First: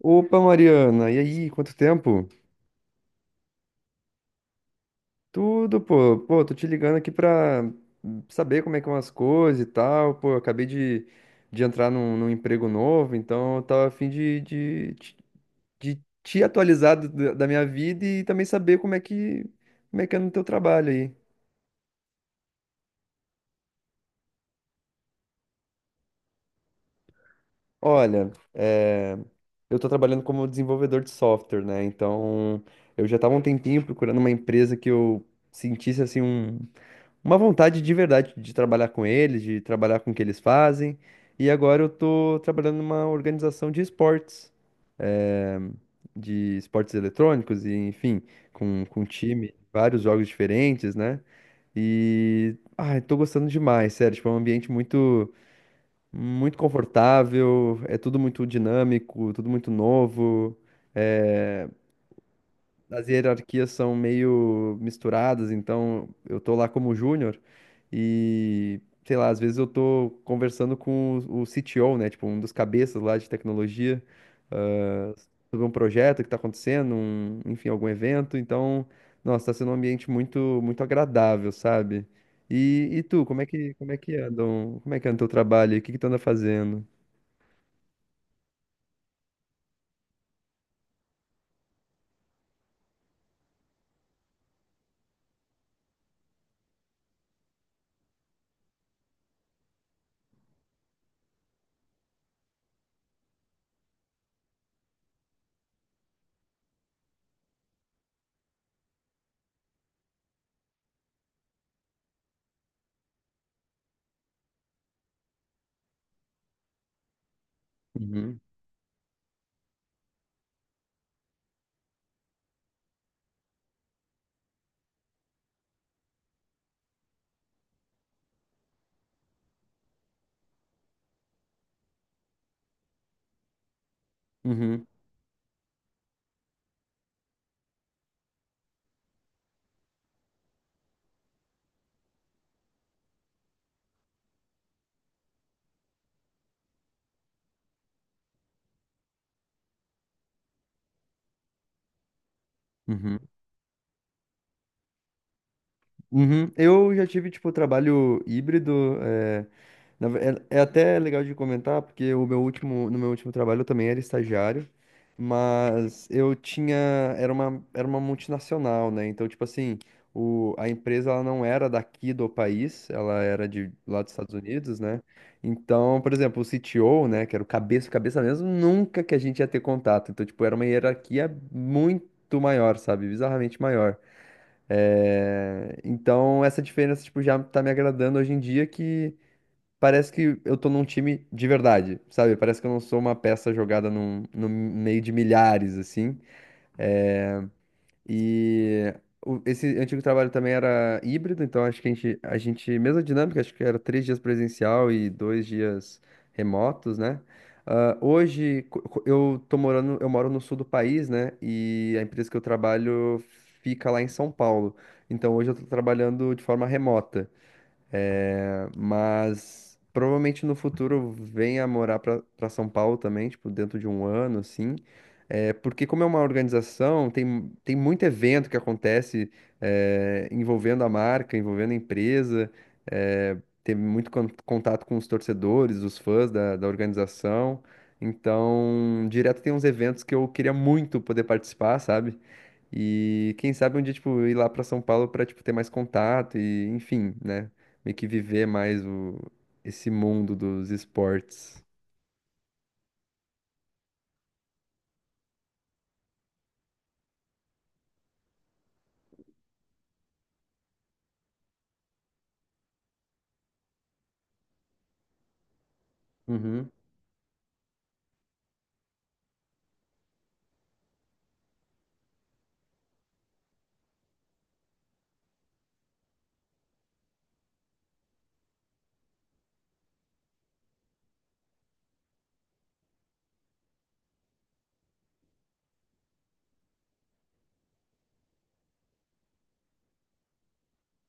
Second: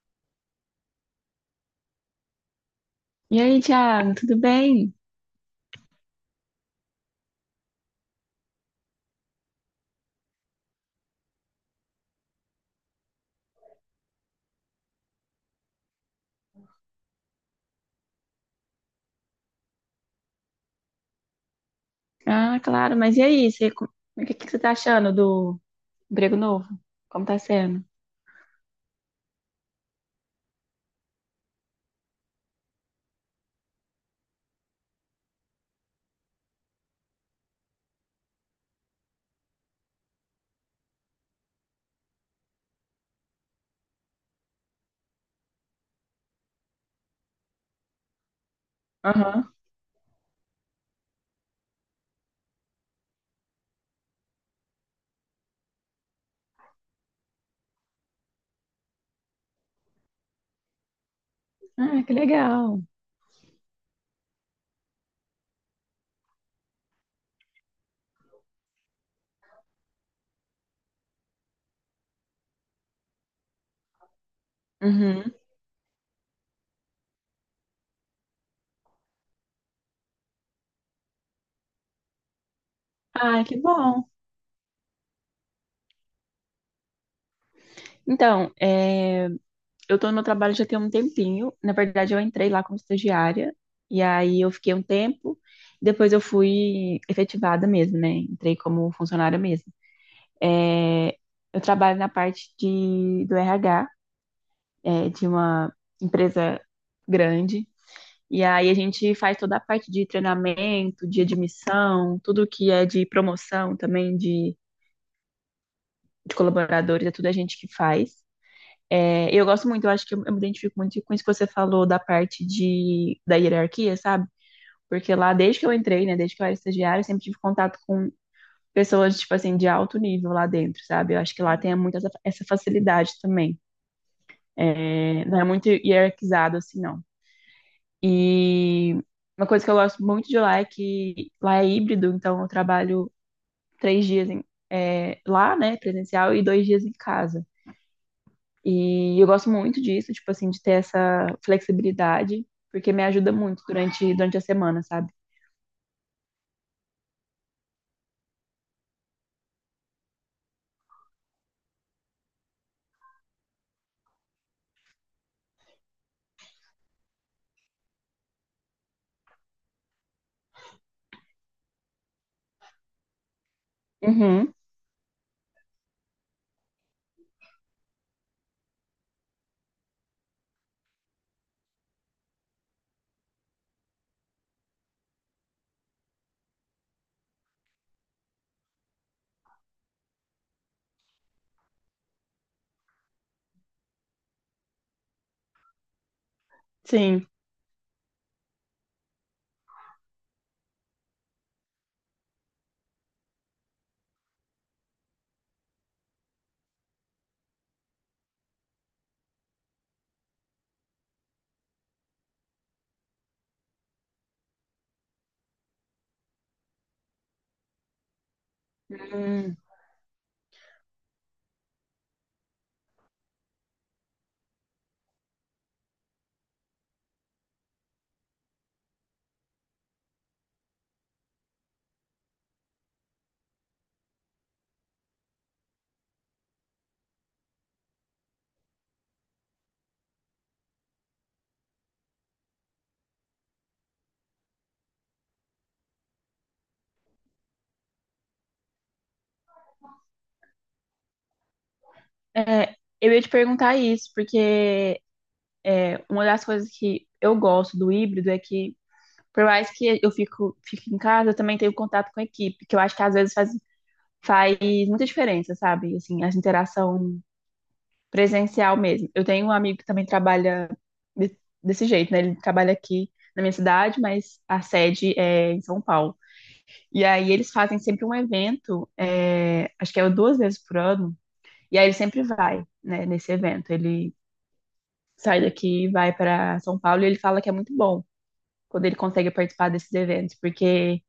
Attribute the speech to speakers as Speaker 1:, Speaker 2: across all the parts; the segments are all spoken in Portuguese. Speaker 1: Opa, Mariana, e aí, quanto tempo?
Speaker 2: E aí, Thiago, tudo bem?
Speaker 1: Tudo, pô, tô te ligando aqui pra saber como é que são as coisas e tal, pô, eu acabei de entrar num emprego novo, então eu tava a fim de te atualizar da minha vida e também saber como é como é que é no teu trabalho aí.
Speaker 2: Ah, claro, mas e aí? Você, o que que você tá achando do emprego novo? Como tá sendo?
Speaker 1: Olha, eu tô trabalhando como desenvolvedor de software, né, então eu já tava um tempinho procurando uma empresa que eu sentisse, assim, uma vontade de verdade de trabalhar com eles, de trabalhar com o que eles fazem. E agora eu tô trabalhando numa organização de esportes, eh, de esportes eletrônicos e, enfim, com um time,
Speaker 2: Aham.
Speaker 1: vários jogos diferentes, né? E, ai, tô gostando demais, sério, tipo, é um ambiente muito, muito confortável, é tudo muito dinâmico, tudo muito novo, eh,
Speaker 2: Ah, que legal.
Speaker 1: as hierarquias são meio misturadas, então eu tô lá como júnior e, sei lá, às vezes eu tô conversando com o CTO, né, tipo, um dos cabeças lá de tecnologia, ah,
Speaker 2: Uhum.
Speaker 1: sobre um projeto que tá acontecendo, enfim, algum evento, então, nossa, tá sendo um ambiente muito, muito agradável, sabe? E tu, como
Speaker 2: Ah,
Speaker 1: é
Speaker 2: que
Speaker 1: como é
Speaker 2: bom.
Speaker 1: que anda, como é que anda o teu trabalho? O que que tu anda fazendo?
Speaker 2: Então, eu tô no meu trabalho já tem um tempinho. Na verdade, eu entrei lá como estagiária, e aí eu fiquei um tempo, depois eu fui efetivada mesmo, né? Entrei como funcionária mesmo. É, eu trabalho na parte de, do RH, de uma empresa grande. E aí a gente faz toda a parte de treinamento, de admissão, tudo que é de promoção também, de colaboradores, é tudo a gente que faz.
Speaker 1: Uhum,
Speaker 2: É, eu gosto muito, eu acho que eu me identifico muito com isso que você falou da parte de, da hierarquia, sabe? Porque lá, desde que eu entrei, né, desde que eu era estagiária, eu sempre tive contato com pessoas, tipo assim, de alto nível lá dentro, sabe? Eu acho que lá tem muito essa facilidade também.
Speaker 1: uhum,
Speaker 2: É, não é muito hierarquizado, assim, não. E uma coisa que eu gosto muito de lá é que lá é híbrido, então eu trabalho três dias em- é, lá, né, presencial, e dois dias em casa. E eu gosto muito disso, tipo assim, de ter essa flexibilidade, porque me
Speaker 1: uhum.
Speaker 2: ajuda muito durante a semana, sabe?
Speaker 1: Uhum. Eu já tive, tipo, trabalho híbrido. Na ve- é, é até legal de comentar, porque o meu último, no meu último trabalho eu também era estagiário, mas eu tinha, era uma multinacional, né? Então, tipo assim, a empresa ela não era daqui do país, ela era de lá dos Estados
Speaker 2: Uhum,
Speaker 1: Unidos, né? Então, por exemplo, o CTO, né, que era o cabeça, cabeça mesmo, nunca que a gente ia ter contato. Então, tipo, era uma hierarquia muito maior, sabe? Bizarramente maior. É, então, essa diferença, tipo, já tá me agradando hoje em dia que parece que eu tô num time de verdade, sabe? Parece que eu não sou uma peça jogada num, no meio de milhares, assim.
Speaker 2: sim.
Speaker 1: E esse antigo trabalho também era híbrido, então acho que a gente, mesma dinâmica, acho que era três dias presencial e dois dias remotos, né? Ah, hoje eu tô morando, eu moro no sul do país, né? E a empresa que eu trabalho fica lá em São Paulo. Então hoje eu tô trabalhando de forma remota. É,
Speaker 2: Hum,
Speaker 1: mas provavelmente no futuro eu venha morar pra São Paulo também, tipo, dentro de um ano, assim. É, porque como é uma organização, tem muito evento que acontece envolvendo a marca, envolvendo a empresa, é, teve muito contato com os torcedores, os fãs da organização. Então, direto tem uns eventos que eu queria muito poder participar, sabe? E quem sabe um dia, tipo, ir lá pra São Paulo pra, tipo, ter mais contato e, enfim, né? Meio que viver mais o esse mundo dos esportes.
Speaker 2: é, eu ia te perguntar isso, porque é, uma das coisas que eu gosto do híbrido é que, por mais que eu fique em casa, eu também tenho contato com a equipe, que eu acho que às vezes faz muita diferença, sabe? Assim, a
Speaker 1: Uhum,
Speaker 2: interação presencial mesmo. Eu tenho um amigo que também trabalha de- desse jeito, né? Ele trabalha aqui na minha cidade, mas a sede é em São Paulo. E aí eles fazem sempre um evento, é, acho que é duas vezes por ano, e aí ele sempre vai, né, nesse evento. Ele sai daqui e vai para São Paulo e ele fala que é muito bom. Quando ele consegue participar desses eventos, porque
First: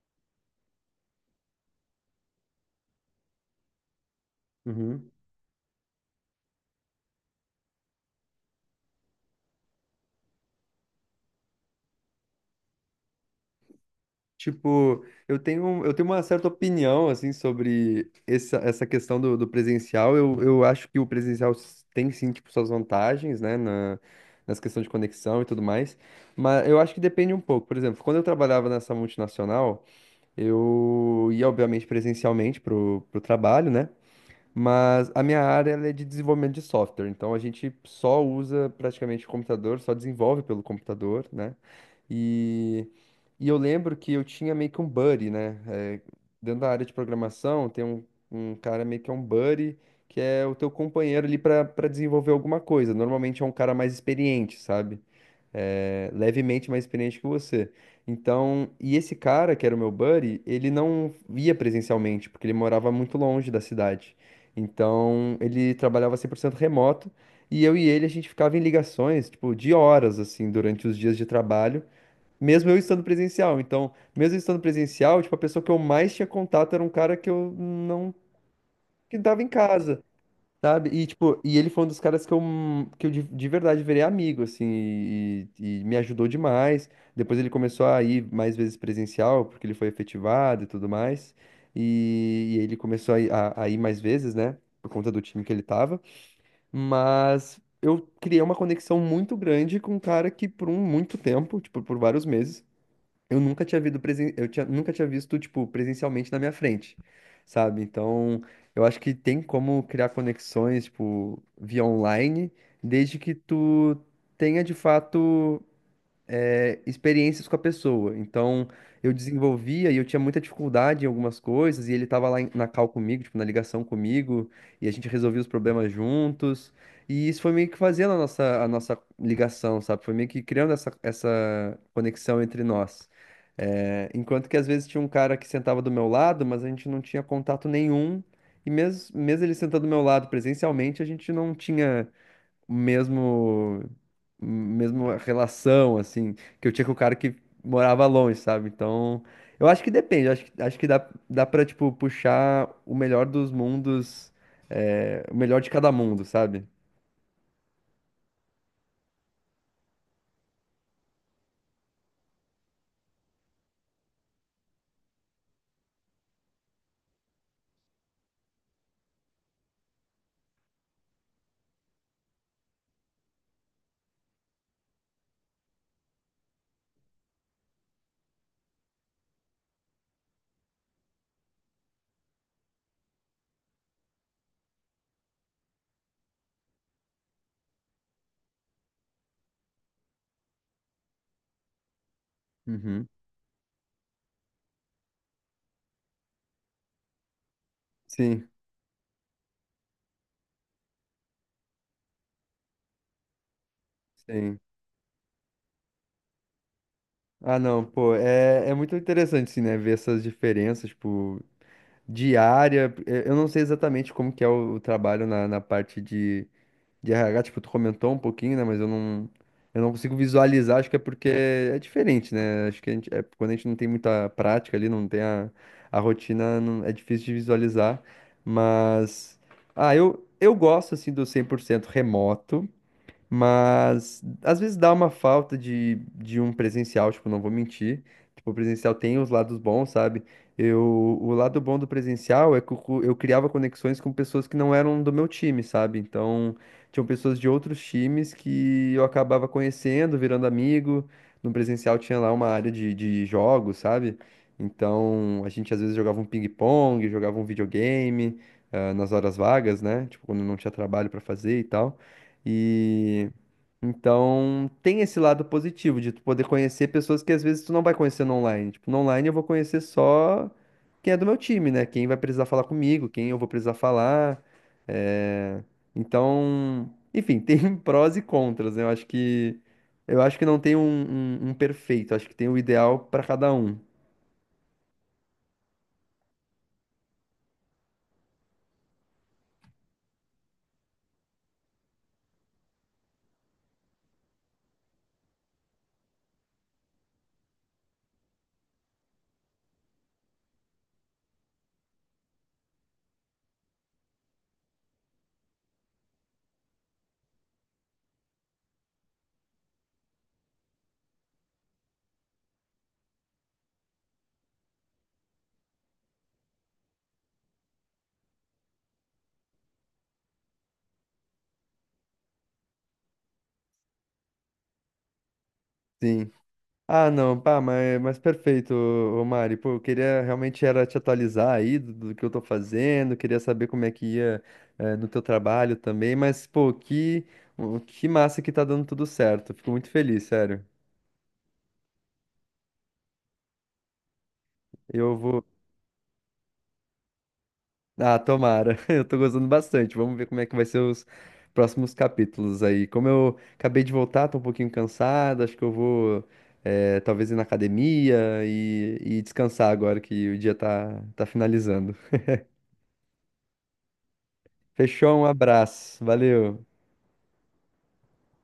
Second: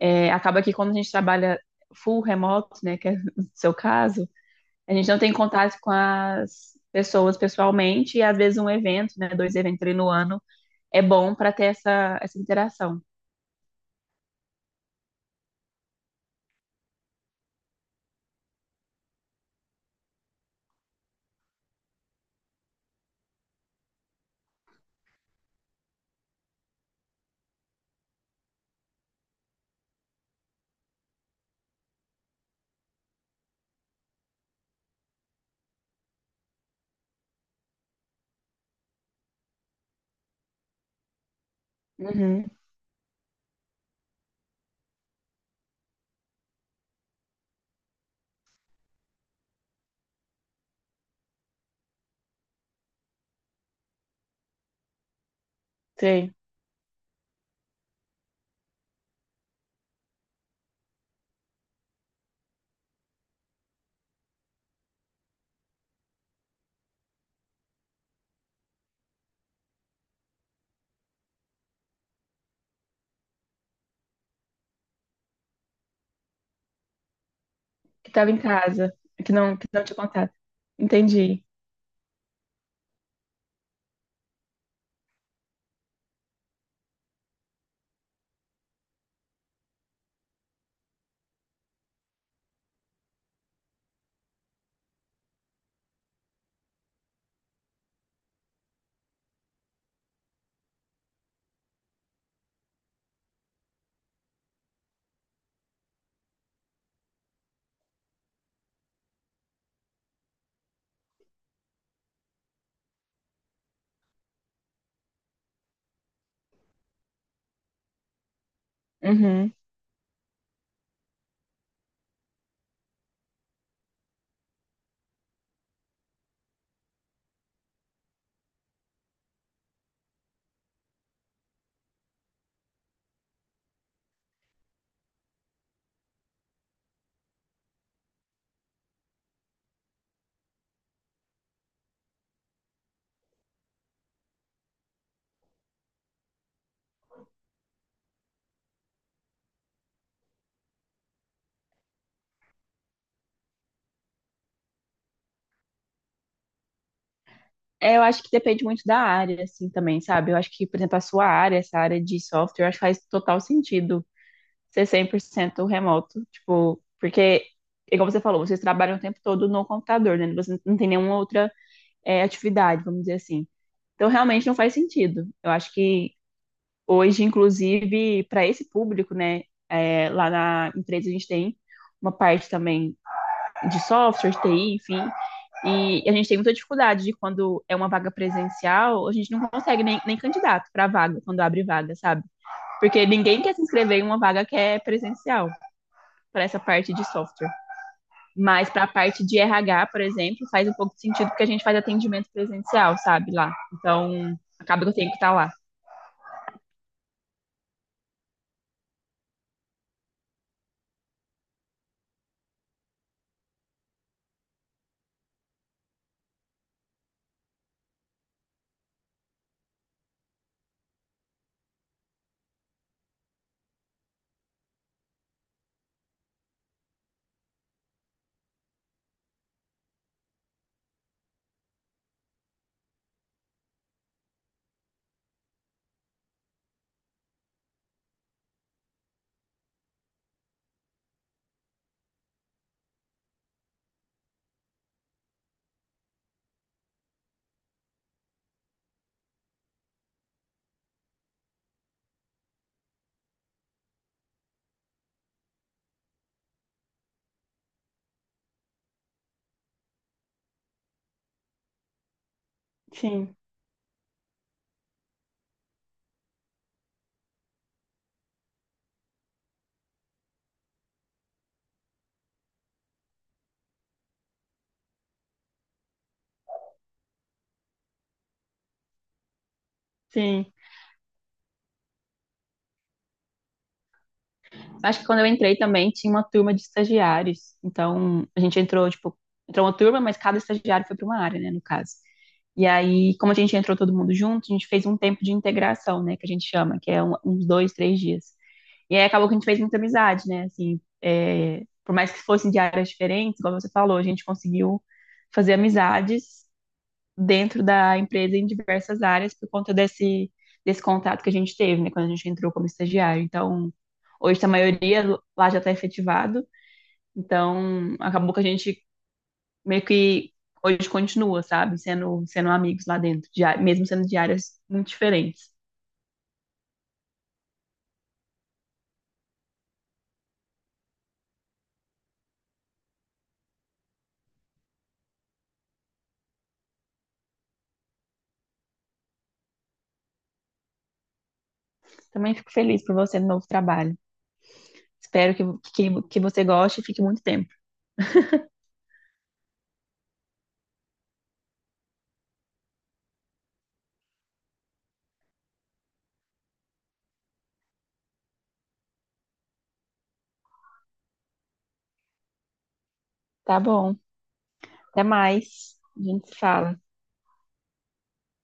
Speaker 2: é, acaba que quando a gente trabalha full remoto, né, que é o seu caso, a gente
Speaker 1: uhum.
Speaker 2: não tem contato com as pessoas pessoalmente, e às vezes um evento, né, dois eventos ali no ano, é bom para ter essa interação.
Speaker 1: Tipo, eu tenho uma certa opinião, assim, sobre essa questão do presencial. Eu acho que o presencial tem, sim, tipo, suas vantagens, né? Nas questões de conexão e tudo mais. Mas eu acho que depende um pouco. Por exemplo, quando eu trabalhava nessa multinacional, eu ia, obviamente, presencialmente pro trabalho, né? Mas a minha área ela é de desenvolvimento de software, então a gente só usa praticamente o computador, só desenvolve pelo computador, né?
Speaker 2: Uhum,
Speaker 1: E, e eu lembro que eu tinha meio que um buddy, né? É, dentro da área de programação, tem um, um cara meio que é um buddy, que é o teu companheiro ali para desenvolver alguma coisa. Normalmente é um cara mais experiente, sabe? É,
Speaker 2: sei.
Speaker 1: levemente mais experiente que você. Então, e esse cara, que era o meu buddy, ele não ia presencialmente, porque ele morava muito longe da cidade. Então, ele trabalhava 100% remoto, e eu e ele, a gente ficava em ligações, tipo, de horas, assim, durante os dias de trabalho, mesmo eu estando presencial. Então, mesmo eu estando presencial, tipo, a pessoa que eu mais tinha contato era um cara que eu
Speaker 2: Que
Speaker 1: não...
Speaker 2: estava em casa,
Speaker 1: que
Speaker 2: que
Speaker 1: estava em
Speaker 2: não, que não tinha
Speaker 1: casa.
Speaker 2: contato.
Speaker 1: Sabe? E, tipo,
Speaker 2: Entendi.
Speaker 1: e ele foi um dos caras que eu de verdade virei amigo, assim, e me ajudou demais. Depois ele começou a ir mais vezes presencial, porque ele foi efetivado e tudo mais. E ele começou a ir mais vezes, né? Por conta do time que ele tava. Mas eu criei uma conexão muito grande com um cara que, por um muito tempo, tipo, por vários meses, eu nunca tinha visto presen... eu tinha... nunca tinha visto, tipo, presencialmente na minha frente, sabe? Então, eu acho que tem como criar conexões, tipo, via online, desde que tu tenha de fato experiências com a pessoa. Então, eu
Speaker 2: Uhum.
Speaker 1: desenvolvia e eu tinha muita dificuldade em algumas coisas, e ele estava lá na call comigo, tipo, na ligação comigo, e a gente resolvia os problemas juntos. E isso foi meio que fazendo a a nossa ligação, sabe? Foi meio que criando essa conexão entre nós. É, enquanto que às vezes tinha um cara que sentava do meu lado, mas a gente não tinha contato nenhum. E mesmo ele sentando do meu lado presencialmente, a gente não tinha mesmo mesmo relação assim que eu tinha com o cara que morava longe, sabe? Então, eu acho que depende, eu acho que dá para tipo puxar o melhor dos mundos, é, o melhor de cada mundo, sabe?
Speaker 2: É, eu acho que depende muito da área, assim, também, sabe? Eu acho que, por exemplo, a sua área, essa área de software, eu acho que faz total sentido ser 100% remoto, tipo, porque, igual você falou, vocês trabalham o tempo todo no computador, né? Você não tem nenhuma outra é, atividade, vamos dizer assim. Então, realmente não faz sentido. Eu acho que hoje, inclusive, para esse público, né, é, lá na empresa a gente tem uma parte também de software, de TI, enfim, e a gente tem muita dificuldade de quando é uma vaga presencial, a gente não consegue nem candidato para vaga, quando abre vaga, sabe? Porque
Speaker 1: Uhum.
Speaker 2: ninguém quer se inscrever em uma vaga que é presencial para essa parte de software.
Speaker 1: Sim,
Speaker 2: Mas para a parte de RH, por exemplo, faz um pouco de sentido porque a gente faz atendimento presencial, sabe, lá. Então,
Speaker 1: sim.
Speaker 2: acaba que eu tenho que estar lá.
Speaker 1: Ah, não, pô, é, é muito interessante, assim, né, ver essas diferenças, tipo, diária. Eu não sei exatamente como que é o trabalho na parte de RH, tipo, tu comentou um pouquinho, né? Eu não consigo visualizar, acho que é porque é diferente, né? Acho que a gente, é, quando a gente não tem muita prática ali, não tem a rotina, é difícil de visualizar. Mas, ah, eu gosto, assim, do 100% remoto, mas às vezes dá uma falta de um presencial, tipo, não vou mentir. Tipo, o presencial tem os lados bons, sabe? Eu, o lado bom do presencial é que eu criava conexões com pessoas que não eram do meu time, sabe? Então, tinham pessoas de outros times que eu acabava conhecendo, virando amigo. No presencial tinha lá uma área de jogos, sabe? Então, a gente às vezes jogava um ping-pong, jogava um videogame, ah, nas horas vagas, né? Tipo, quando não tinha trabalho pra fazer e tal. E
Speaker 2: Sim,
Speaker 1: então tem esse lado positivo de tu poder conhecer pessoas que às vezes tu não vai conhecer no online. Tipo, no online eu vou conhecer só quem é do meu time, né? Quem vai precisar falar comigo, quem eu vou precisar falar. É, então, enfim, tem prós e contras, né? Eu acho que
Speaker 2: sim.
Speaker 1: não tem um, um perfeito, acho que tem o ideal para cada um.
Speaker 2: Acho que quando eu entrei também tinha uma turma de estagiários. Então, a gente entrou, tipo, entrou uma turma, mas cada estagiário foi para uma área, né, no caso. E aí, como a gente entrou todo mundo junto, a gente fez um tempo de integração, né, que a gente chama, que é um, uns dois, três dias. E aí acabou que a gente fez muita amizade, né? Assim, é, por mais que fossem de áreas diferentes, como você falou, a gente conseguiu fazer amizades dentro da empresa em diversas áreas por conta desse contato que a gente teve, né? Quando a gente entrou como estagiário. Então, hoje tá a maioria lá já está efetivado. Então, acabou que a gente meio que hoje continua, sabe? Sendo amigos lá dentro, de, mesmo sendo de áreas muito diferentes.
Speaker 1: Sim. Ah, não, pá, mas perfeito, ô Mari. Pô, eu queria realmente era te atualizar aí do que eu tô fazendo, queria saber como é que ia, eh, no teu trabalho também, mas, pô, que, que massa que tá dando tudo certo. Fico muito feliz, sério.
Speaker 2: Também fico feliz por você no novo trabalho.
Speaker 1: Eu
Speaker 2: Espero
Speaker 1: vou.
Speaker 2: que você goste e fique muito tempo.
Speaker 1: Ah, tomara. Eu tô gostando bastante. Vamos ver como é que vai ser os próximos capítulos aí. Como eu acabei de voltar, tô um pouquinho cansado, acho que eu vou, eh, talvez ir na academia e descansar agora que o dia tá, tá finalizando.
Speaker 2: Tá bom. Até
Speaker 1: Fechou, um
Speaker 2: mais. A
Speaker 1: abraço.
Speaker 2: gente se
Speaker 1: Valeu.
Speaker 2: fala.